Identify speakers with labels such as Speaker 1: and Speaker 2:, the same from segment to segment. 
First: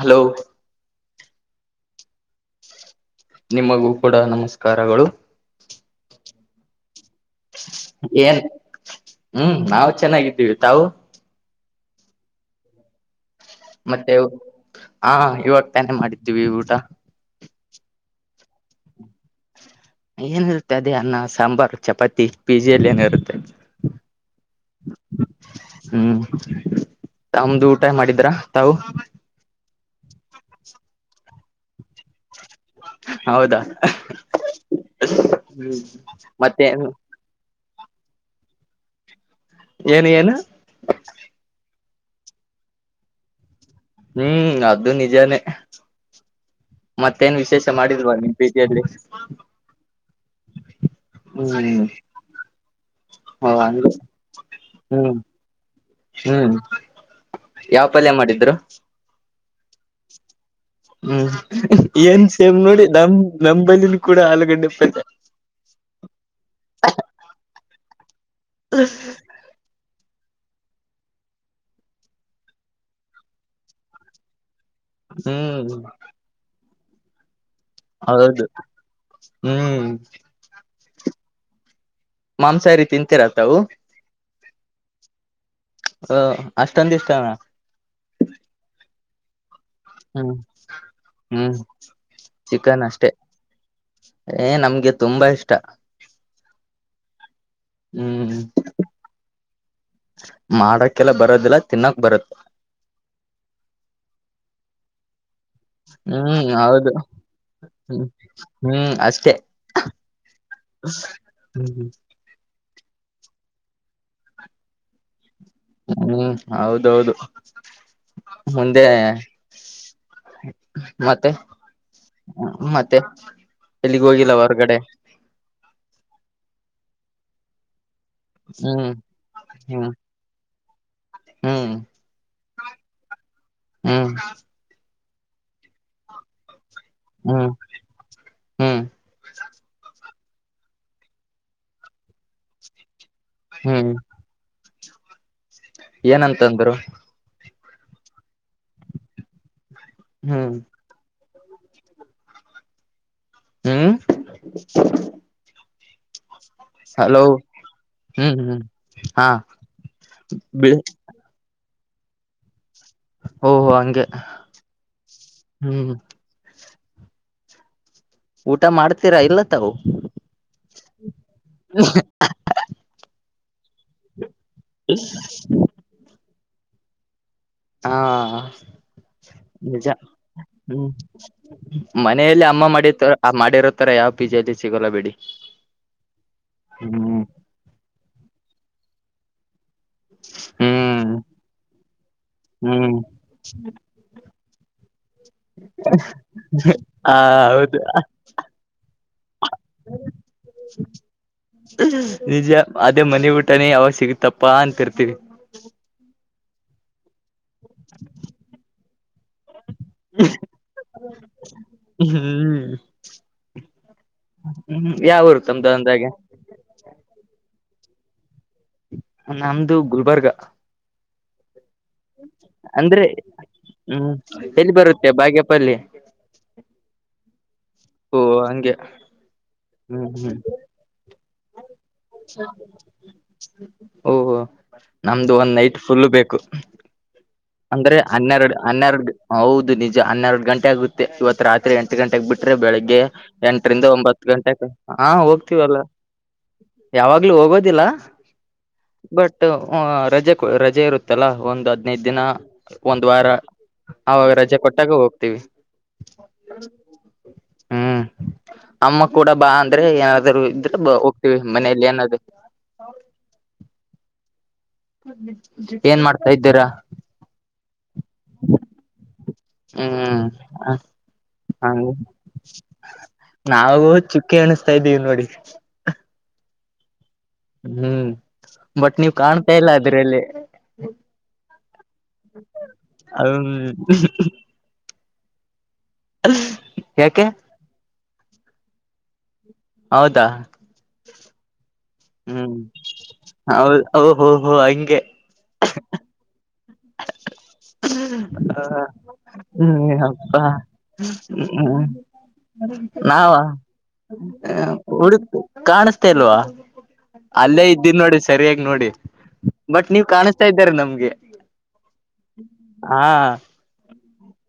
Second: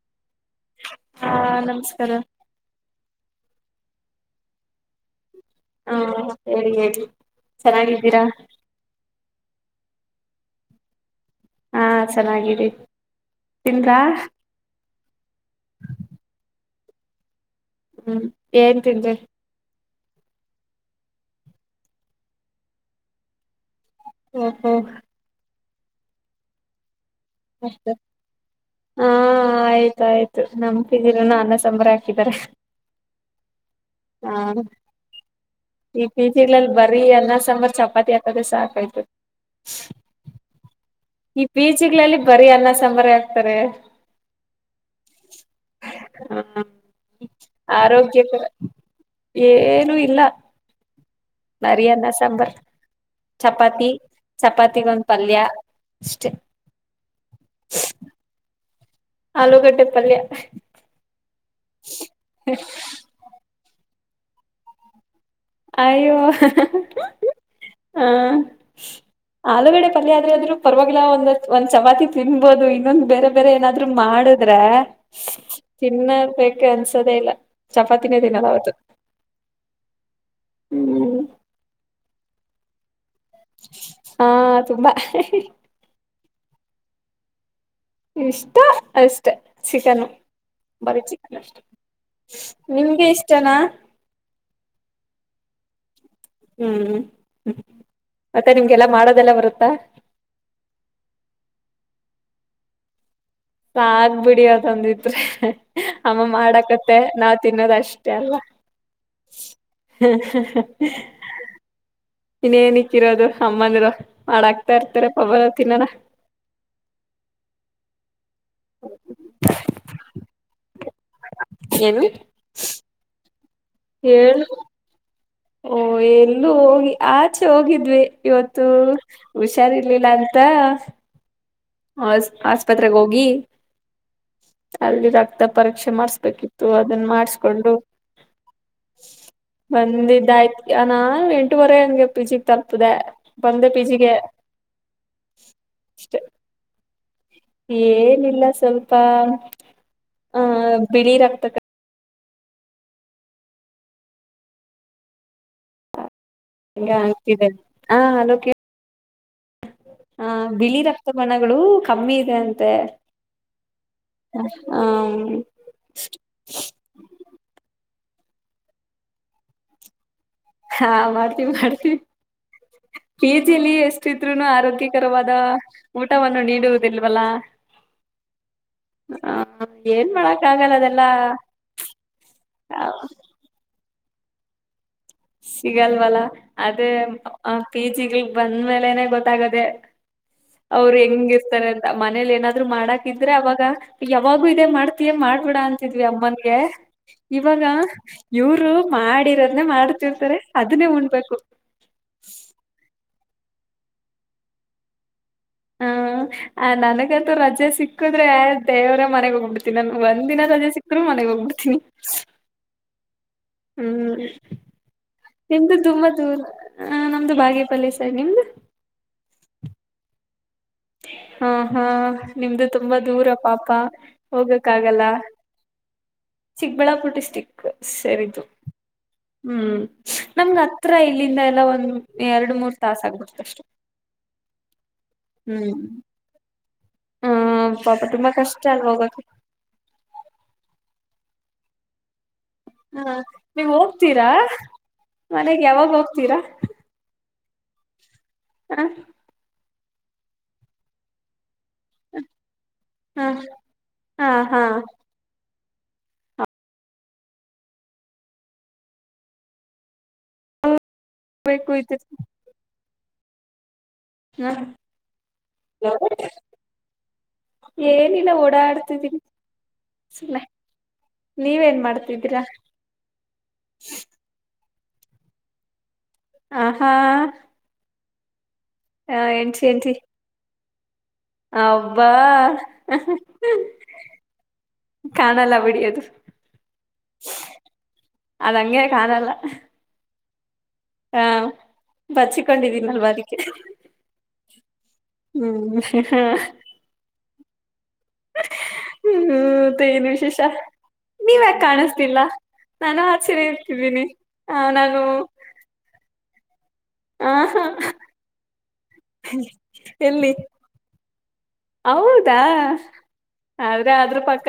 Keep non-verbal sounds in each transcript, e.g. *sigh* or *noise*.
Speaker 1: Hello
Speaker 2: ಹಾ ನಮಸ್ಕಾರ
Speaker 1: ನಿಮಗೂ ಕೂಡ ನಮಸ್ಕಾರಗಳು
Speaker 2: ಹಾ ಹೇಳಿ ಹೇಳಿ ಚೆನ್ನಾಗಿದ್ದೀರಾ
Speaker 1: ಏನ್ ಹ್ಮ್ ನಾವವು ಚೆನ್ನಾಗಿದ್ದೀವಿ ತಾವು
Speaker 2: ಹಾ ಚೆನ್ನಾಗಾಗಿದೆ
Speaker 1: ಮತ್ತೆ ಹಾ ಇವಾಗ ತಾನೆ ಮಾಡಿದ್ದೀವಿ ಊಟ
Speaker 2: ಹ್ಮ್ ಏನ್ ತಿಂದಿ
Speaker 1: ಏನಿರುತ್ತೆ ಅದೇ ಅನ್ನ ಸಾಂಬಾರ್ು ಚಪಾತಿ ಪೀಜಿಯಲ್ಲಿ ಏನಿರುತ್ತೆ
Speaker 2: ಓಹೋ
Speaker 1: ಹ್ಮ್ ತಮ್ದು ಊಟ
Speaker 2: ಅಷ್ಟೇ.
Speaker 1: ಮಾಡಿದ್ರ ತಾವು
Speaker 2: ಗ ಆಯ್ತು ನಮ್ ಕಪಿಜಿ ಯಲ್ಲಿ ನು ಅನ್ನ ಸಾಂಬಾರ್ ಹಾಕಿದಿದ್ದಾರೆ
Speaker 1: ಹೌದಾ ಹ್ಮ್
Speaker 2: ಈ
Speaker 1: ಮತ್ತೆ
Speaker 2: ಬೀಜಿಲಲ್ಲಿ ಬರೀ ಅನ್ನ ಸಾಂಬಾರ್ ಚಪಾತಿ ಹಾಕದ್ರೆ ಸಾಕಾಯ್ತು
Speaker 1: ಏನು ಏನು
Speaker 2: ಈಚಿಗಳಲ್ಲಿ ಬರಿೀ ಅನ್ನ ಸಂಂಬಾರಿ ಆಕ್ತಾರೆ
Speaker 1: ಹ್ಮ್ ಅದು ನಿಜಾನ
Speaker 2: ಹ
Speaker 1: ಮತ್ತೇನ್ ವಿಶೇಷ ಮಾಡಿದ್ಲ್ವಾ ನಿನ್
Speaker 2: ಆರೋಗ್ಯಕರ
Speaker 1: ಪ ಜಲ್ಲಿ
Speaker 2: ಮರಿಯನ್ನ ಸಾಂಬಾರ್
Speaker 1: ಹ ಹಂಗ
Speaker 2: ಚಪಾತಿ ಚಪಾತಿಗೊಂದ್
Speaker 1: ಹ್ಮ್
Speaker 2: ಪಲ್ಯ ಅಷ್ಟೆ
Speaker 1: ಹ್ಮ್ ಯಾವ ಪಲ್ಯ ಮಾಡಿದ್ರು
Speaker 2: ಆಲೂಗಡ್ಡೆ ಪಲ್ಯ
Speaker 1: ಹ್ಮ್ ಏನ್ ಸೇಮ್ ನೋಡಿ ನಮ ನಮಂಬಲಿನ ಕೂಡ ಆಲಗಡ್ಡೆಪ್ಪದೆ
Speaker 2: ಅಯ್ಯೋ ಹ ಆಲೂಗಡೆ ಪಲ್ಯ ಆದ್ರ ಆದ್ರರು ಪರವಾಗಿಲ್ಲ ಒಂದ ಒಂದ್ ಚಪಾತಿ ತಿನ್ಬೋದು ಇನ್ನೊಂದ್ ಬೇರೆ ಬೇರೆ ಏನಾದ್ರು ಮಾಡಿದ್ರೆ
Speaker 1: ಹ್ಮದು
Speaker 2: ತಿನ್ನರ್ಬೇಕ ಅನ್ಸೋದೇ ಇಲ್ಲ ಚಪಾತಿನೇ
Speaker 1: ಹೌದು
Speaker 2: ತಿನ್ನಲ್ಲ ಅವತ್ತು
Speaker 1: ಹ್ಮ್
Speaker 2: ಹ್ಮ್
Speaker 1: ಮಾಂಸಾಹಾರಿ ತಿಂತೀರತವು
Speaker 2: ತುಂಬ
Speaker 1: ಹ ಅಷ್ಟಂದುಂತಷ್ಟತಾನ
Speaker 2: ಇಷ್ಟ ಅಷ್ಟೆ ಚಿಕನು
Speaker 1: ಹ್ಮ್
Speaker 2: ಬರ ಚನ್ ಅ
Speaker 1: ಹ್ಮ್ ಚಿಕನ್
Speaker 2: ನಿಮಗೆ
Speaker 1: ಅಷ್ಟೇ
Speaker 2: ಇಷ್ಟನಾ
Speaker 1: ಏ ನಮ್ಗೆ ತುಂಬಾ ಇಷ್ಟ
Speaker 2: ಹ್ಮ್ ಹ್ಮ್
Speaker 1: ಹ್ಮ್
Speaker 2: ಮತ್ತೆ ನಿಮ್ಗೆಲ್ಲ ಮಾಡೋದೆಲ್ಲ ಬರುತ್ತ
Speaker 1: ನಗ ಬರತ್
Speaker 2: ಸಾಕ್ ಬಿಡಿ ಅದೊಂಧೀದ್ರೆ ಅಮ್ಮ
Speaker 1: ಹ್ಮ್ ಹೌದು
Speaker 2: ಮಾಡಾಕತ್ತೆ ನಾವ್ ತಿನ್ನೋದ
Speaker 1: ಹ್ಮ್
Speaker 2: ಅಷ್ಟೇ ಅಲ್ಲ
Speaker 1: ಹ್ಮ್ ಅಷ್ಟೇ
Speaker 2: ಹ್ಮ ಹ
Speaker 1: ಹ್ಮ್ ಹ್ಮ್
Speaker 2: ಇನ್ೇನಕ್ಕಿರೋದು ಅಮ್ಮಂದರು ಮಾಡಾಕ್ತಾ ಇರ್ತಾರೆ ಪಬಾರ ತಿನ್ನೋಣ
Speaker 1: ಹ್ಮ್ ಹೌದೌದು ಮುಂದೆ ಮತ್ತೆ
Speaker 2: ಏನು
Speaker 1: ಮತ್ತೆ ಎಲ್ಲಿಗ್ ಹೋಗಿಲ್ಲ
Speaker 2: ಹೇಳು
Speaker 1: ಹೊರ್ಗಡೆ
Speaker 2: ಓ ಎಲ್ಲೂ ಹೋಗಿ ಆಚೆ ಹೋಗಿದ್ವಿ ಇವತ್ತು
Speaker 1: ಹ್ಮ್
Speaker 2: ಹುಷಾರ್
Speaker 1: ಹ್ಮ್
Speaker 2: ಇರ್ಲಿಲ್ಲ ಅಂತ
Speaker 1: ಹ್ಮ್
Speaker 2: ಆ ಆಸ್ಪತ್ರೆಗೆ ಹೋಗಿ
Speaker 1: ಹ್ಮ್
Speaker 2: ಅಲ್ಲಿ ರಕ್ತ ಪರೀಕ್ಷೆ ಮಾಡಸ್ಬೇಕಿತ್ತು ಅದನ್ನ
Speaker 1: ಹ್ಮ್
Speaker 2: ಮಾಡಸ್ಕೊಂಡು
Speaker 1: ಹ್ಮ್
Speaker 2: ಬಂದಿದ್ದ ಾಯ್ತ ಅ ನ ಎಂಟುವರೆ ಹಂಗೆ ಪಿ ಜಿ ತಲುಪದೆ ಬಂದೆ ಪಿ ಜಿಗೆ ಅಷ್ಟೆ
Speaker 1: ಏನಂತಂದರು
Speaker 2: ಏನಿಲ್ಲ ಸ್ವಲ್ಪ ಆ
Speaker 1: ಹ್ಮ್
Speaker 2: ಬಿಳಿ ರಕ್ತ
Speaker 1: ಹ್ಮ್
Speaker 2: ಕಡ್ಮೆ
Speaker 1: ಹಲೋ
Speaker 2: ಆಗ್ತಿದೆ ಹಲೋ
Speaker 1: ಹ್ಮ್
Speaker 2: ಕೇಳ್
Speaker 1: ಹ್ಮ್ ಹಾ
Speaker 2: ಹ ಬಿಳಿ ರಕ್ತ ಬಣ್ಣ ಗಳು ಕಮ್ಮಿ ಇದೆ ಅಂತ
Speaker 1: ಓಹೋ ಹಂಗೆ
Speaker 2: ತ್ತ ಹ್ಮ
Speaker 1: ಹ್ಮ್ ಊಟ ಮಾಡ್ತೀರಾ ಇಲ್ಲತ್ತವು
Speaker 2: ಹಾ ಮಾಡ್ತಿವಿ ಮಾಡ್ತೀವಿ ಲ್ಲಿ ಎಷ್ಟಿದ್ರುನು ಆರೋಗ್ಯಕರವಾದ ಊಟವನ್ನು ನೀಡುವುದಿಲ್ವಲ್ಲಾ
Speaker 1: ಹಾ ನಿಜ
Speaker 2: ಏನ್ ಮಾಡಕ್ ಆಗಲ್ಲ
Speaker 1: ಹ್ಮ
Speaker 2: ಅದೆಲ್ಲಾ
Speaker 1: ಮನೆಯಲ್ಲಿ ಅಮ್ಮ ಮಾಡಿತ ಮಾಡಿರ ತತ್ತರ ಯಾವ ಪಿಜಿ ಅಲ್ಲಿ ಸಿಗೋಲ್ಲ ಬಿೇಡಿ
Speaker 2: ಸಿಗಲ್ವಲ್ಲ ಅದೇ ಪಿ ಜಿಗಳ ಬಂದ್ಮೇಲೆನೆ ಗೊತ್ತಾಗದೆ *inaudible* ಅವರು
Speaker 1: ಹ್ಮ್
Speaker 2: ಹೆಂಗ ಇರ್ತಾರೆ ಅಂತ ಮನೇಲಿ ಏನಾದ್ರು
Speaker 1: ಹ್ಮ್
Speaker 2: ಮಾಡಾಕಿದ್ರೆ ಅವಾಗ ಯಾವಾಗೂ ಇದೇ ಮಾಡ್ತೀಯ ಮಾಡ್ಬೇಡ ಅಂತಾಇದ್ವಿ ಅಮ್ಮನ್ಗೆ
Speaker 1: ಹ
Speaker 2: ಇವಾಗ
Speaker 1: ಹೌದು
Speaker 2: ಇವ್ರು ಮಾಡಿರೋದನ್ನೇ
Speaker 1: ನಿಜ ೇ ಮನೆಿ ಊಟನೇ ಯಾವಾಗ ಸಿಗುತ್ತಪ್ಪಾ ಅಂತಿರ್ತಿೀವಿ
Speaker 2: ಹ್ಮ ನನಗೆ ರಜೆ ಸಿಕ್ಕಿದ್ರೆ ದೇವ್ರ ಮನೆಗ್ ಹೋಗ್ಬಿಡ್ತಿನಿ ನಾನನ್ ಒಂದ್ಿನ ರಜೆ ಸಿಕ್ಕಿದ್ರು ಮನೆಗ್ ಹೋಗ್ಬಿಡ್ತೀನಿ
Speaker 1: ಹ್ಮ್
Speaker 2: ಹೂಊ
Speaker 1: ಹ್ಮ್ ಯಾವರು ತಮ್ದು
Speaker 2: ನಿಮ್ದ್ ತುಂಬಾ
Speaker 1: ಅಂದಾಗೆ
Speaker 2: ದೂರ ಅ ನಮ್ದು ಬಾಗೇಪಲ್ಲಿ ನಿಿಂದ
Speaker 1: ನಮ್ದು ಗುಲ್ಬರ್ಗ
Speaker 2: ಹಾ ಹಾ ನಿಮ್ದು ತುಂಬಾ
Speaker 1: ಅಂದ್ರೆ
Speaker 2: ದೂರ ಪಾಪ
Speaker 1: ಹ್ಮ್
Speaker 2: ಹೋಗಕ್
Speaker 1: ಎಲ್ಲಿ
Speaker 2: ಆಾಗಲ್ಲ
Speaker 1: ಬರುತ್ತೆ ಬಾಗ್ಯಪಲ್ಲಿ
Speaker 2: ಚಿಕ್ಕಬಳ್ಳಾಪುರ ಡಿಸ್ಟ್ರಿಕ್
Speaker 1: ಓ
Speaker 2: ಸರಿಿದು
Speaker 1: ಹಂಗೆ
Speaker 2: ಹ್ಮ್ ನಮಗ ಹತ್ರ ಇಲ್ಲಿಂದ ಎಲ್ಲ ಒಂದ್ ಎರಡು ಮೂರ್ ತಾಸ ಆಗ್ಬಿಡ್ತಷ್ಟೆ
Speaker 1: ನಮ್ದು ಒಂದ್ ನೈಟ್ ಫುಲ್ಲ ಬೇಕು
Speaker 2: ಹ್ಮ
Speaker 1: ಅಂದ್ರೆ
Speaker 2: ಪಾಪ ತುಂಬಾ
Speaker 1: ಹನ್ನೆರಡು
Speaker 2: ಕಷ್ಟ ಅಲ್
Speaker 1: ಹನ್ನೆರಡು
Speaker 2: ಹೋಗಕ್ಕೆ
Speaker 1: ಹೌದು ನಿಜ ಹನ್ನೆರಡು ಗಂಟೆ ಆಗುತ್ತೆ ಇವತ್ತು ರಾತ್ರಿ ಎಂಟು ಗಂಟೆಗೆ ಬಿಟ್ಟು ೆ ಬೆಳಿಗ್ಗೆ
Speaker 2: ಹ ನೀವ್
Speaker 1: ಎಂಟರಿಂದ ಒಂಬತ್ತು
Speaker 2: ಹೋಗ್ತೀರಾ
Speaker 1: ಗಂಟೆ ಹಾ
Speaker 2: ಮನೆಗ್
Speaker 1: ಹೋಗ್ತೀವಲ್ಲ
Speaker 2: ಯಾವಾಗ ಹೋಗ್ತೀರಾ
Speaker 1: ಯಾವಾಗ್ಲೂ ಹೋಗೋದು
Speaker 2: ಹ
Speaker 1: ಬಟ್ ರಜೆ ರಜೆ ಇರುತ್ತಲ್ಲ ಒಂದು ಹದ್ಿನೈದು ದಿನ ಒಂದ್
Speaker 2: ಹ
Speaker 1: ವಾರ ಅವಾಗ
Speaker 2: ಹಾ
Speaker 1: ರಜೆ
Speaker 2: ಹಾ
Speaker 1: ಕೊಟ್ಟಾಗ ಹೋಗ್ತೀವಿ ಹ್ಮ್ ಅಮ್ಮ ಕೂಡ ಬಾ ಅಂದ್ರೆ ಏನ ಇದ್ರ ಹೋಗ್ತವಿ
Speaker 2: ಬೇಕು
Speaker 1: ಮನೆಯಲ್ಲಿ
Speaker 2: ಇದ
Speaker 1: ಏನಾದ
Speaker 2: ಹ
Speaker 1: ಏನ್ ಮಾಡ್ತಾ ಇದ್ದೀರಾ
Speaker 2: ಏನಿಲ್ಲ ಓಡಾಡ್ತಿದ್ದೀನಿ
Speaker 1: ಹ್ಮ್ ಹಾಗ
Speaker 2: ನೀವೇನ್ ಮಾಡ್ತಿದ್ದೀರಾ
Speaker 1: ನಾವವುೂ ಚುಕ್ಕೆ ಅಣಿಸ್ತಾ ಇದ್ದೀವಿ ನೋಡಿ
Speaker 2: ಆ ಹಾ
Speaker 1: ಹ್ಮ್ ಬಟ್ ನೀವ್ ಕಾಣ್ತಾ ಇಲ್ಲ ಅದ್ರಲ್ಲಿ
Speaker 2: ಅವಬಾ
Speaker 1: ಹ್ಮ್
Speaker 2: ಕಾಣಲ್ಲ ಬಿಡಿ ಅದು
Speaker 1: ಯಾಕೆ
Speaker 2: ಅದಂಗೆ ಕಾಣಲ್ಲ
Speaker 1: ಹೌದಾ
Speaker 2: ಹಾ
Speaker 1: ಹ್ಮ್ ಹದ ಹೋ ಹೋ ಹಂಗೆ
Speaker 2: ಹ್ಮ್
Speaker 1: ಹ
Speaker 2: ಹ್ಮ ಮತ್ತೆ
Speaker 1: ಹ್ಮ್
Speaker 2: ಏನ್
Speaker 1: ಹಬ್ಮ
Speaker 2: ವಿಶೇಷ ನೀವ್ ಯಾಕ್
Speaker 1: ಹ್ಮ್
Speaker 2: ಕಾಣಿಸ್ತಿಲ್ಲ ನಾನು
Speaker 1: ನಾವ
Speaker 2: ಆಚೆನೆ ಇರ್ತಿದ್ದೀನಿ ಆ ನಾನು
Speaker 1: ಹುಡುಕ್ ಕಾಣಸ್ತೇಲ್ವಾ
Speaker 2: ಆ
Speaker 1: ಅಲ್ಲೇ ಇದ್ದೀನಿ ನೋಡಿ ಸರಿಯಾಗಿ ನೋಡಿ ಬಟ್ ನೀವ್
Speaker 2: ಎಲ್ಲಿ
Speaker 1: ಕಾಣಸ್ತಾ ಇದ್ದಾರೆ ನಮ್ಗೆ
Speaker 2: ಹೌದಾ
Speaker 1: ಹಾ
Speaker 2: ಆದ್ರೆ ಅ್ರ ಪಕ್ಕ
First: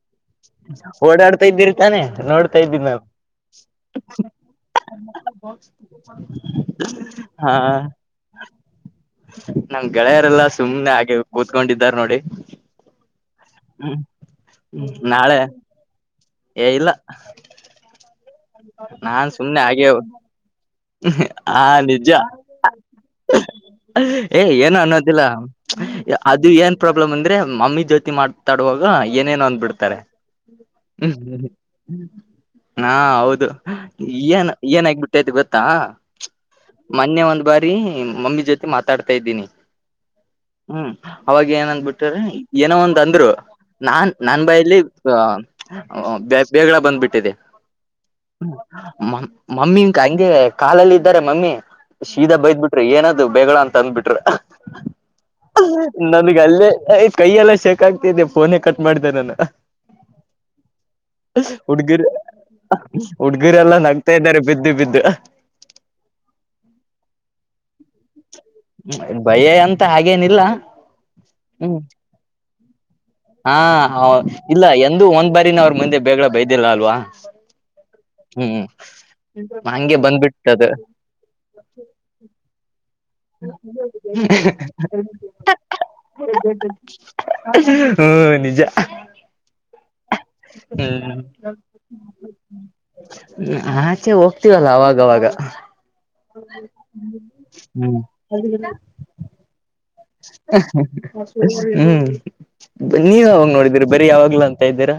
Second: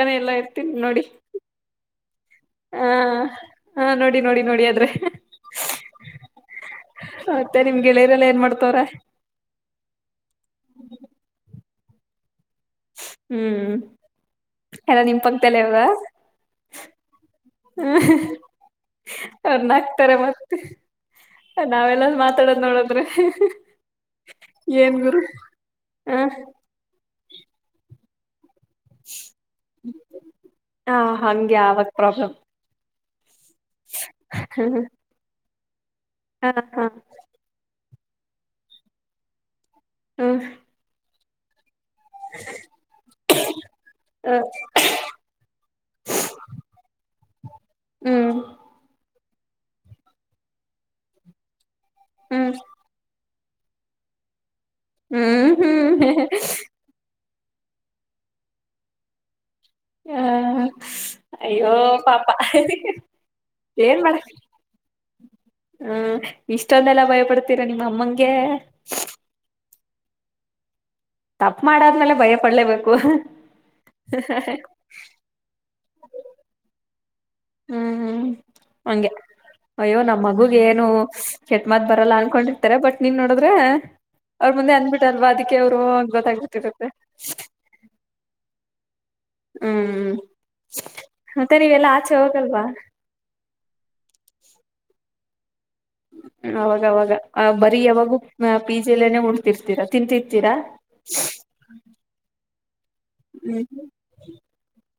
Speaker 1: ಓಡಾಡ್ತಾ ಇದ್ದೀರಿ ತಾನೆ ನೋಡ್ತಾ ಇದ್ದಿ
Speaker 2: ಹ
Speaker 1: ನವು್
Speaker 2: ಹ ನೋಡಿ ನೋಡಿ ನೋಡಿ ಆದ್ರೆ
Speaker 1: ಹಾ
Speaker 2: ಮತ್ತೆ ನಿಮ್ ಗೆಳೆಯರೆಲ್ಲ ಏನ್ ಮಾಡ್ತವ್ರ
Speaker 1: ನಂಗ್ ಗೆಳೆಯರೆಲ್ಲಾ ಸುಮ್ನೆ ಹಾಗೆ ಕೂತ್ಕೊಂಡಾರ್ ನೋಡಿ
Speaker 2: ಹ್ಮ್ ಎಲ್ಲ ನಿಮ
Speaker 1: ನಾಳೆ
Speaker 2: ಪಕ್ತಲ್ಲ ಅದ
Speaker 1: ಏ ಇಲ್ಲ
Speaker 2: ಹ್ಮ
Speaker 1: ನಾನ್ ಸುಮ್ನೆ
Speaker 2: ಅವನ್ನ
Speaker 1: ಹಾಗೆ
Speaker 2: ಹಕ್ತಾರೆ ಮತ್ತೆ
Speaker 1: ಹಾ
Speaker 2: ನಾವೆಲ್ಲ
Speaker 1: ನಿಜ
Speaker 2: ಮಾತಾಡೋದ್ ನೋಡದ್ರೆ
Speaker 1: ಏ ಏನು
Speaker 2: ಏನ್ ಗುರು
Speaker 1: ಅನ್ನೋದಿಲ್ಲ
Speaker 2: ಹ
Speaker 1: ಅದು ಏನ್ ಪ್ರಾಬ್ಲಮ್ ಅಂದ್ರೆ ಮಮ್ಮಿ ಜ್ಯೋತಿ ಮಾಡ್ ತಡುವಾಗ ಏನೇನು ಅಂದ್ಬಿಡ್ತಾರೆ
Speaker 2: ಹ
Speaker 1: ಹ್ಮ್
Speaker 2: ಹಂಗೆ ಆವಾಗ ಪ್ರಾಬ್ಲಮ್
Speaker 1: ಹ್ಮ ಹಾ ಹೌದು ಏನ್ ಏನಾಗಬಿಟ್ಟೈತೆ ಗೊತ್ತಾ
Speaker 2: ಹ ಹ
Speaker 1: ಮೊನ್ನೆ ಒಂದ್ ಬಾರಿ ಮಮ್ಮಿ ಜೊತೆ ಮಾತಾಡ್ತಾ ಇದ್ದೀನಿ
Speaker 2: ಹ್ಮ
Speaker 1: ಹ್ಮ್ ಅವಾಗ ಏನಂದಬ ಬಿಟ್ಟ್ರ ಏನೋ ಒಂದ ಅಂದ್ರು ನಾನ್ ನನ್ ಬಾಯಲ್ಲಿ ಬೇಳ ಬಂದ್ಬಿಟ್ಟಿದೆ
Speaker 2: ಹ್ಮ್
Speaker 1: ಹ್ಮ ಮ ಮಮ್ಮಿಕ ಹಂಗೆ ಕಾಲಲ್ಲ ಇದಾರೆ ಮಮ್ಮಿ ಶೀದಾ
Speaker 2: ಹ್ಮ್
Speaker 1: ಬೈದ್ ಬಿಟ್ರಿ ಏನಾದ ದು ಬೇಗಳ ಅಂತ ಅಂದ್ಬಿಟ್ರ
Speaker 2: ಹ್ಮ್ ಹ್ಮ್
Speaker 1: ನನ್ಗ ಅಲ್ಲೇ ಕೈಯೆಲ್ಲ ಶಕ್ಾಗ್ತಿದ್ದೆ ಫೋನೇ ಕಟ್ ಮಾಡ್ದ ನಾನ
Speaker 2: ಹಾ ಅಯ್ಯೋ
Speaker 1: ಹುಡ್ಗಿರ್
Speaker 2: ಪಾಪ
Speaker 1: ಹುಡ್ಗಿರೆಲ್ಲಾ
Speaker 2: ಏನ್
Speaker 1: ನಗ್ತಾ
Speaker 2: ಮಾಡ
Speaker 1: ಇದ್ದಾರೆ ಬಿದ್ದು ಬಿದ್ದು
Speaker 2: ಹ್ಮ ಇಷ್ಟೊಂದೆಲ್ಲ ಭಯಪಡ್ತೀರಾ ನಿಮ್ಮ ಅಮ್ಮಂಗೆ
Speaker 1: ಏನಿಲ್ಲ
Speaker 2: ತಪ್ಪ ಮಾಡಾದ್ಮೇಲೆ ಭಯ ಪಡ್ಲೇವ
Speaker 1: ಹಾ ಇಲ್ಲ ಎಂದ ಒಂದ್ ಬಾರಿನ ಅವ್ರ ಮುಂದೆ ಬೇಗಡ ಬೈದಿಿಲ್ಲ ಅಲ್ವಾ ಹ್ಮ್
Speaker 2: ಹಂಗೆ
Speaker 1: ಹಂಗೆ
Speaker 2: ಅಯ್ಯೋ ನಮ್ಮ ಮಗುಗೆ
Speaker 1: ಬಂದ್ಬಿಟ್ಟದ
Speaker 2: ಏನು ಕೆಟ್ಟ್ಮತ್ ಬರಲ್ಲ ಅನ್ಕೊಂಡಿರ್ತಾರೆ ಬಟ್ ನೀನ್ ನೋಡದ್ರೆ ಅವ್ರ ಮುಂದೆ ಅಂದ್ಬಿಟ್ಟಲ್ವಾ ಅದಕ್ಕೆ ಅವರು ಹಂಗ ಗೊತ್ತಾಗಬೊತ್ತಿರುತ್ತೆ
Speaker 1: ಹ್ಮ್ ನಿಜ ಹ್ಮ
Speaker 2: ಮತ್ತೆ ನೀವೆಲ್ಲಾ ಆಚೆ ಹೋಗಲ್ವಾ
Speaker 1: ಹ್ಮ ಆಚೆ ಹೋಗ್ತೀವಲ್ಲ ಅವಾಗವಾಗ
Speaker 2: ಅವಾಗವಾಗ ಬರೀ
Speaker 1: ಹ್ಮ
Speaker 2: ಯಾವಾಗೂ ಪಿ ಜಿಲೇನೆ ಉಣ್ತಿರ್ತೀರಾ ತಿಂತಿರ್ತೀರಾ
Speaker 1: ಹ್ಮ್ ನೀವ್ ಯಾವಾಗ
Speaker 2: ಹ್ಮ್
Speaker 1: ನೋಡಿದೀರಿ ಬರೀ ಯಾವಾಗ್ಲ ಅಂತ ಇದ್ದೀರಾ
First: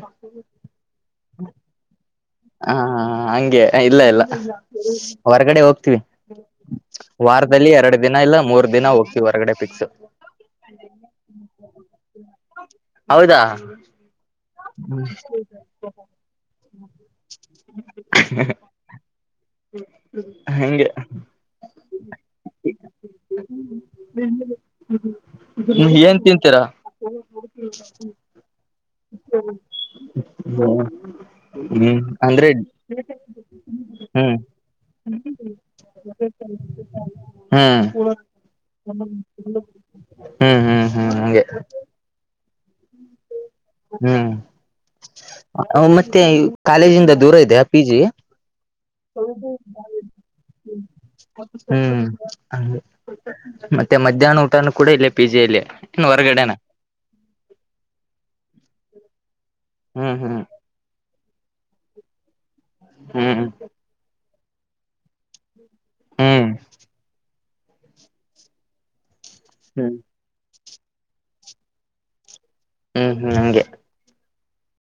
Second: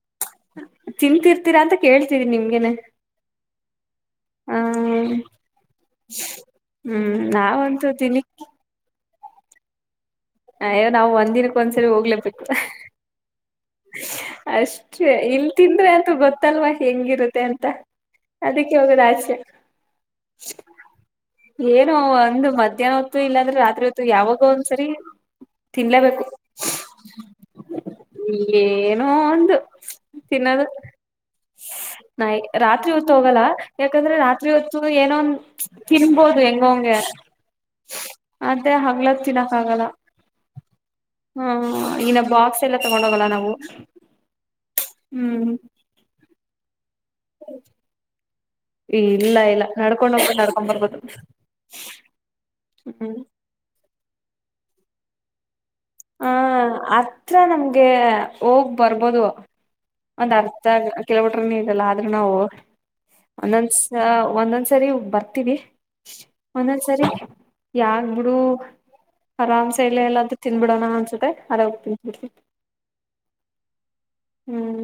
Speaker 2: ತಿಂತಿರ್ತೀರಾ ಅಂತ ಕೇಳ್ತೀರಿ ನಿಮ್ಗೆನೆ
Speaker 1: ಹ ಹ ಹಂಗೆ ಇಲ್ಲ ಇಲ್ಲ
Speaker 2: ಹ್ಮ
Speaker 1: ಹೊರಗಡೆ ಹೋಗ್ತವಿ
Speaker 2: ಹ್ಮ್
Speaker 1: ವಾರದಲ್ಲಿ
Speaker 2: ನಾವಂತೂ
Speaker 1: ಎರಡು ದಿನ
Speaker 2: ತಿನಿ
Speaker 1: ಇಲ್ಲ ಮೂರ್ ದಿನ ಹೋಗ್ತೀವಿ ಹೊರಗಡೆ ಪಫಿಕ್ಸ್
Speaker 2: ಹ ಯೋ ನಾವು ಒಂದ್ ದಿನಕ್ಕ ಒಂದ್ಸರಿ ಹೋಗ್ಲೇಬೇಕ
Speaker 1: ಹೌದಾ
Speaker 2: ಹ ಅಷ್ಟೇ ಇಲ್ ತಿಂದ್ರೆ ಅಂತ ಗೊತ್ತಲ್ವಾ ಹೆಂಗಿರುತ್ತೆ ಅಂತ ಅದಕ್ಕೆ ಹೋಗದ್ ಆಚೆ
Speaker 1: ಹಗೆ
Speaker 2: ಏನು ಒಂದು ಮಧ್ಯಾಹ್ನ ಹೊತ್ತು ಇಲ್ಲಾಂದ್ರೆ ರಾತ್ರಿ ಹೊತ್ತು ಯಾವಾಗ ಒಂದ್ ಸರಿ
Speaker 1: ಹ್ಮ ಏನ್ ತಿಂತೀರಾ
Speaker 2: ಏನೋ ಒಂದು ತಿನ್ನೋದು
Speaker 1: ಹ್ಮ್
Speaker 2: ನಿ
Speaker 1: ಅಂದ್ರೆ
Speaker 2: ರಾತ್ರಿ ಹೊತ್ತು ಹೋಗಲ್ಲ ಯಾಕಂದ್ರೆ
Speaker 1: ಹ್ಮ್
Speaker 2: ರಾತ್ರಿ ಹೊತ್ತು ಏನೋ ತಿನ್ಬೋದು ಹೆಂಗಂ
Speaker 1: ಹ್ಮ್
Speaker 2: ಅ ಹ ಿನಕ್ಕೆ ಆಲ್ಲ
Speaker 1: ಹ್ಮ್ ಹ್ಮ್ ಹ್ಮ್ ಹಂಗೆ
Speaker 2: ಹ ಇನ್ನ ಬಾಕ್ಸ್ ಎಲ್ಲ ತಗೊಂಡೋಗಲ್ಲ ನ
Speaker 1: ಹ್ಮ್ ಮತ್ತೆ ಕಾಲೇಜ ದೂರ ಇದೆೆಯಾ ಪಿ ಜಿ ಹ
Speaker 2: ಇಲ್ಲ ಇಲ್ಲ ನಡ್ಕೊಂಡ್ ಹೋಗ್ಬು ನಡ್ಕೊಂಡ್ ಬರ್ಬೋದು
Speaker 1: ಹ
Speaker 2: ಹ್ಮ್
Speaker 1: ಮತ್ತೆ ಮಧ್ಯಾಹ್ನ ಊಟನೂ ಕೂಡ ಇಲ್ಲೇ ಪಿಜಿಲ್ಲಿ
Speaker 2: ಹ ಹತ್ರ ನಮ್ಗೆ ಹೋಗ್ ಬರ್ಬೋದು
Speaker 1: ಹ್ಮ್
Speaker 2: ಒಂದ್
Speaker 1: ಹ್ಮ್
Speaker 2: ಅರ್ಥ ಕಿಲೋಬೀಟ್ರ ನೀ ಇಲ್ಲ ಆದ್ರೂ ನಾವು
Speaker 1: ಹ್ಮ್
Speaker 2: ಒಂದೊಂದ್ಸ ಒಂದೊಂದ್ಸರಿ ಬರ್ತೀವಿ
Speaker 1: ಹ್ಮ್ ಹ್ಮ್
Speaker 2: ಒಂದೊಂದ್ಸರಿ ಯಾಾಗ್ ಬಿಡು ಆರಾಮ್ಸ
Speaker 1: ಹ್ಮ್
Speaker 2: ಇಲ್ಲ ಎಲ್ಲಂತ ತಿನ್ಬಿಡೋಣ ಅನ್ಸುತ್ತೆ ಅದೋಗ್ ತಿನ್ಬಿಡ್ಿ
Speaker 1: ಹ್ಮ್ ಹ್ಮ್ ನಂಗೆ
Speaker 2: ಹ್ಮ್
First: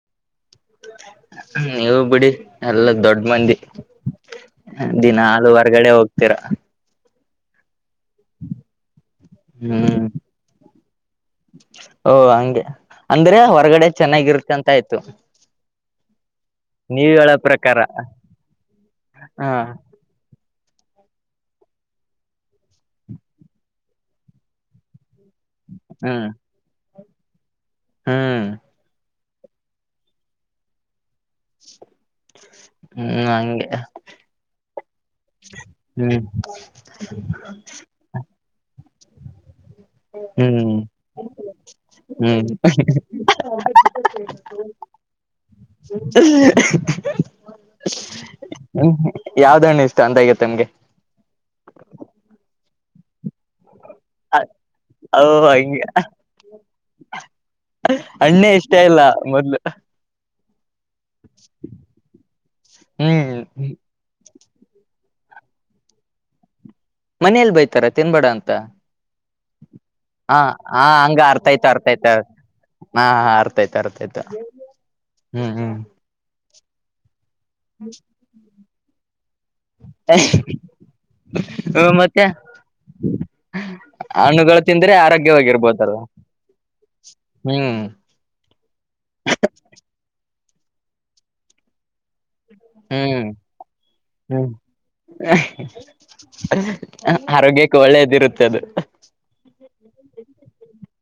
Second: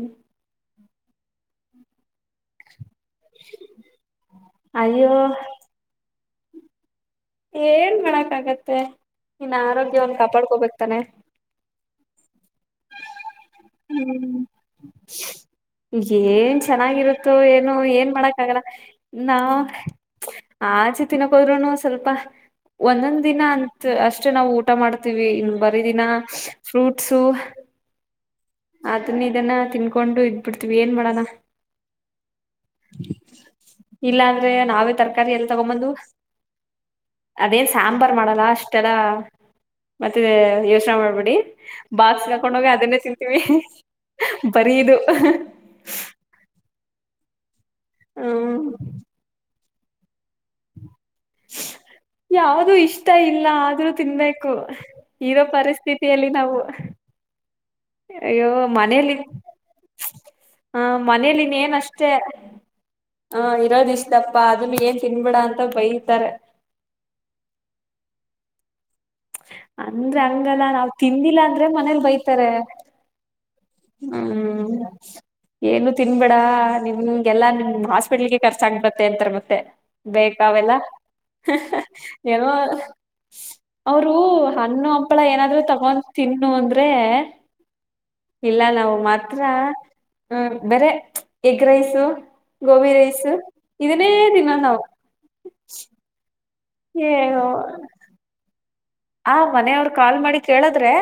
Speaker 1: ಹ ನೀವು ಬಿಡಿ ಎಲ್ಲ ದೊಡ್ಡ ಮಂದಿ
Speaker 2: ಅಯ್ಯೋ
Speaker 1: ದಿನಲ್ುವರ್ಗಡೆ ಹೋಗ್ತೀರ
Speaker 2: ಏನ್ ಮಾಡಕ ಆಾಗತ್ತೆ ನಿನ್ನ
Speaker 1: ಹ್ಮ್
Speaker 2: ಆರೋಗ್ಯವವನ್ನು ಕಾಪಾಡ್ಕೋಬೇಕಕ್ತಾನೆ
Speaker 1: ಓ ಹಂಗೆ ಅಂದ್ರೆ ಹೊರಗಡೆ
Speaker 2: ಹ್ಮ್
Speaker 1: ಚೆನ್ನಾಗಿರುತ್ತೆ ಅಂತ ಆಯ್ತು
Speaker 2: ಏನ್
Speaker 1: ನೀವ್
Speaker 2: ಚೆನ್ನಾಗಿರುತ್ತೋ
Speaker 1: ಹೇಳೋ
Speaker 2: ಏನು
Speaker 1: ಪ್ರಕಾರ
Speaker 2: ಏನ್ ಮಾಡಕ್ಕ ಆಗಲ್ಲ ನಾ
Speaker 1: ಹ
Speaker 2: ಆಚೆ ತಿನ್ನಕೋದ್ರುೂನು ಸ್ವಲ್ಪ ಒಂದೊಂದ್ ದಿನ ಅಂತ ಅಷ್ಟು ನಾವು ಊಟ ಮಾಡ ಇನ್ನು ಬರ ದಿನ
Speaker 1: ಹ್ಮ್
Speaker 2: ಫ್ರೂಟ್ಸ
Speaker 1: ಹ್ಮ್
Speaker 2: ಅದನ್ನ ಇದನ್ನ ತಿನ್ಕೊಂಡು ಇದ್ಬಿಡ್ತೀವಿ ಏನ್ ಮಾಡಣ.
Speaker 1: ಹ್ಮ್ ಹಂಗೆ
Speaker 2: ಇಲ್ಲಾ ಅಂದ್ರೆ ನಾವೇ ತರಕಾರಿ ಎಲ್ಲ ತಗೊಂಬಂದು
Speaker 1: ಹ್ಮ್
Speaker 2: ಅದೇನ್ ಸಾಂಬಾರ್ ಮಾಡಲ್ಲ ಅಷ್ಟ ಮ ಮತ್ತೆ
Speaker 1: ಹ್ಮ್
Speaker 2: ಯೋಚನೆ ಮಾಡ್ಬಿಡಿ ಬಾಕ್ಸ್
Speaker 1: ಹ್ಮ್
Speaker 2: ಹಾಕೊಂಡೋಗಿ ಅದನ್ನೇ ಬರದು
Speaker 1: ಯಾವ್ದ ಹಣ್ಣು ಇಷ್ಟ ಅಂತಗತ್ತೆ ನಿಮ್ಗೆ
Speaker 2: ಯಾವ್ದೂ ಇಷ್ಟ ಇಲ್ಲ ಆದ್ರೂ ತಿನ್ಬೇಕು
Speaker 1: ಓ
Speaker 2: ಇರೋ
Speaker 1: ಹಂಗೆ
Speaker 2: ಪರಿಸ್ಥಿತಿಯಲ್ಲಿ ನಾವು ಅಯ್ಯೋ
Speaker 1: ಹಣ್ಣೆ ಇಷ್ಟ ಇಲ್ಲ
Speaker 2: ಮನೇೆಯಲ್ಲಿ
Speaker 1: ಮೊದ್ಲು
Speaker 2: ಹಾ ಮನೇಲಿ ಇನೇನು ಅಷ್ಟೇ
Speaker 1: ಹ್ಮ್
Speaker 2: ಹ ಇರೋದ ಇಷ್ಟ ಆ ಅದನ್ನು ಏನ್ ತಿನ್ಬೇಡ ಅಂತ ಬೈತಾರೆ
Speaker 1: ಮನೇಲ್ ಬೈತಾರ ತಿನ್ಬೇಡ ಅಂತ
Speaker 2: ಅಂದ್ರ
Speaker 1: ಹ
Speaker 2: ಹಂಗಲ್ಲ
Speaker 1: ಹಾ
Speaker 2: ನಾವ್
Speaker 1: ಹಂಗ
Speaker 2: ತಿಂದಿಲ್ಲ
Speaker 1: ಅರ್ಥ ಆಯ್ತು
Speaker 2: ಅಂದ್ರೆ
Speaker 1: ಅರ್ಥ
Speaker 2: ಮನೇಲ್
Speaker 1: ಆಯ್ತ
Speaker 2: ಬೈತಾರೆ
Speaker 1: ಹಾ ಹಾ ಅರ್ಥ ಆಯ್ತು ಅರ್ಥ ಆಯ್ತು
Speaker 2: ಹ್ಮ್
Speaker 1: ಹ್ಮ್ ಹ್ಮ್
Speaker 2: ಏನು ತಿನ್ಬೇಡ ನೀಮ ಎಲ್ಲಾ ನಿಮ್ ಹಾಸ್ಪಿಟ್ಲ್ಗೆ ಕರ್ಚು ಆಗ್ಬಡತ್ತೆ ಅಂತಾರ ಮತ್ತೆ ಬೇಕ ಅವೆಲ್ಲ ಹ
Speaker 1: ಮತ್ತೆ
Speaker 2: ಏನೋ ಅವರು
Speaker 1: ಹಣ್ಣುಗಳು
Speaker 2: ಹಣ್ಣು
Speaker 1: ತಿಂದ್ರೆ
Speaker 2: ಹಪ್ಪಳ ಏನಾದ್ರರು ತಗೊಂಡ
Speaker 1: ಆರೋಗ್ಯವಾಗಿರ್ಬೋದಲ್ವಾ
Speaker 2: ತಿನ್ನು ಅಂದ್ರೆ
Speaker 1: ಹ್ಮ್
Speaker 2: ಇಲ್ಲ ನಾವು ಮಾತ್ರ ಬರೆ ಎಗ್ ರೈಸು ಗೋಬಿ ರೈಸ್
Speaker 1: ಹ್ಮ್
Speaker 2: ಇದಾನೆ
Speaker 1: ಹ್ಮ್
Speaker 2: ತಿನ್ನಂದವು
Speaker 1: ಆರೋಗ್ಯಕ್ಕೆ ಒಳ್ಳೇದಿರುತ್ತೆ ಅದು
Speaker 2: ಆ ಮನೆಯವ್ರರು ಕಾಲ್ ಮಾಡಿ ಕೇಳದ್ರೆ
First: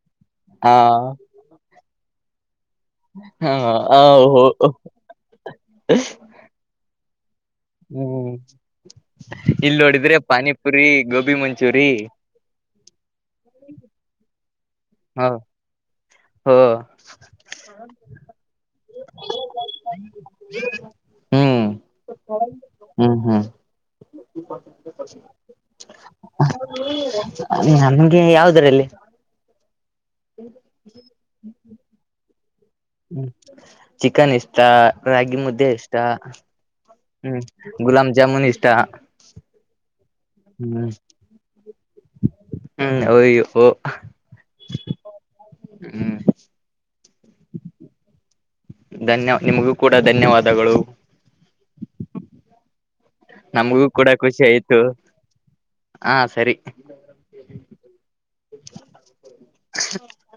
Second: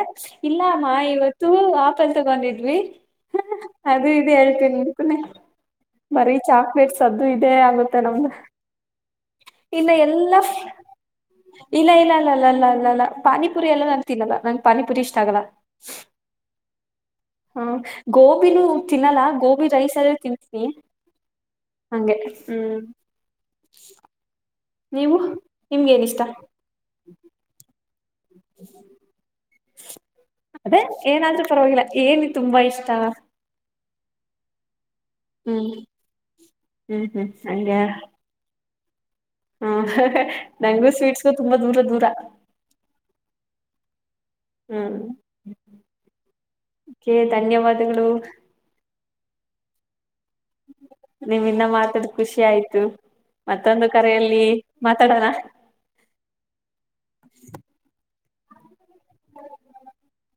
Speaker 2: ಇಲ್ಲ
Speaker 1: ಹಾ
Speaker 2: ಅಮ್ಮ ಇವತ್ತು ಆಪಲ್ ತಗೊಂಡಿದಿ
Speaker 1: ಹಾ ಆ,
Speaker 2: ಅದು ಇ
Speaker 1: ಹೋ
Speaker 2: ಹೇಳ್ತೀಕ ಬರೀ ಚಾಕ್ಲೇಟ್ ಆಗುತ್ತೆ ನಮ್ದ
Speaker 1: ಹ್ಮ್ ಇಲ್ಲಿ
Speaker 2: ಇನ್ನು
Speaker 1: ನೋಡಿದ್ರೆ
Speaker 2: ಎಲ್ಲ
Speaker 1: ಪಾನಿಪುರಿ ಗೋಬಿ ಮಂಚೂರಿ
Speaker 2: ಇಲ್ಲ ಇಲ್ಲ ಅಲ್ಲ ಅಲ್ಲ ಅಲ್ಲ ಪಾನಿಪುರಿ ಎಲ್ಲ ನಾನು ತಿನ್ನಲ್ಲ ನಂಗೆ ಪಾನಿಪುರಿ ಇಷ್ಟ
Speaker 1: ಹ
Speaker 2: ಆಗಲ್ಲ *inaudible*
Speaker 1: ಹೋ
Speaker 2: ಹಾ ಗೋಬಿನೂ ತಿನ್ನಲ್ಲಾ ಗೋಬಿ ರೈಸ್ ಆದ್ರೆ ತಿನ್ತೀನಿ
Speaker 1: ಹ್ಮ್
Speaker 2: ಹಂಗೆ ಹ್ಮ್ *inaudible* ನೀವು ನಿಮ್ಗೇನ್ ಇಷ್ಟ
Speaker 1: *inaudible* ನಮಗೆ ಯಾವುದರಲ್ಲಿ
Speaker 2: ಅದೇ ಏನಾದ್ರೂ ಪರವಾಗಿಲ್ಲ ಏನ ತುಂಬಾ ಇಷ್ಟ
Speaker 1: ಹ್ಮ ಚಿಕನ್ ಇಷ್ಟ ರಾಗಿ
Speaker 2: ಹ್ಮ್
Speaker 1: ಮುದ್ದೆ ಇಷ್ಟ ಹ್ಮ್ ಗುಲಾಬ್ ಜಾಮೂನ್ ಇಷ್ಟ
Speaker 2: ಹ್ಮ
Speaker 1: ಹ್ಮ್
Speaker 2: ನಂಗೂ ಸ್ವೀಟ್ಸ್ಗ ತುಂಬಾ ದೂರ ದೂರ *inaudible*
Speaker 1: ಹ್ಮ್ ಅಯ್ಯೋ
Speaker 2: ಹ್ಮ್
Speaker 1: ಹ್ಮ್
Speaker 2: ೆ *inaudible* ಧನ್ಯವಾದಗಳು
Speaker 1: ಧನ್ಯ ನಿಮಗೂ ಕೂಡ ಧನ್ಯವಾದಗಳು
Speaker 2: ನಿಮ್ಮ ಇಂದ ಮಾತಾಡ ಖುಷಿ ಆಯ್ತು
Speaker 1: ನಮಗೂ
Speaker 2: ಮತ್ತೊಂದು
Speaker 1: ಕೂಡ ಖುಷಿ
Speaker 2: ಕರೆಯಲ್ಲಿ
Speaker 1: ಆಯ್ತು
Speaker 2: ಮಾತಾಡೋಣ *inaudible* *inaudible*
Speaker 1: ಹಾ ಸರಿ *inaudible*
Speaker 2: ಹ *inaudible*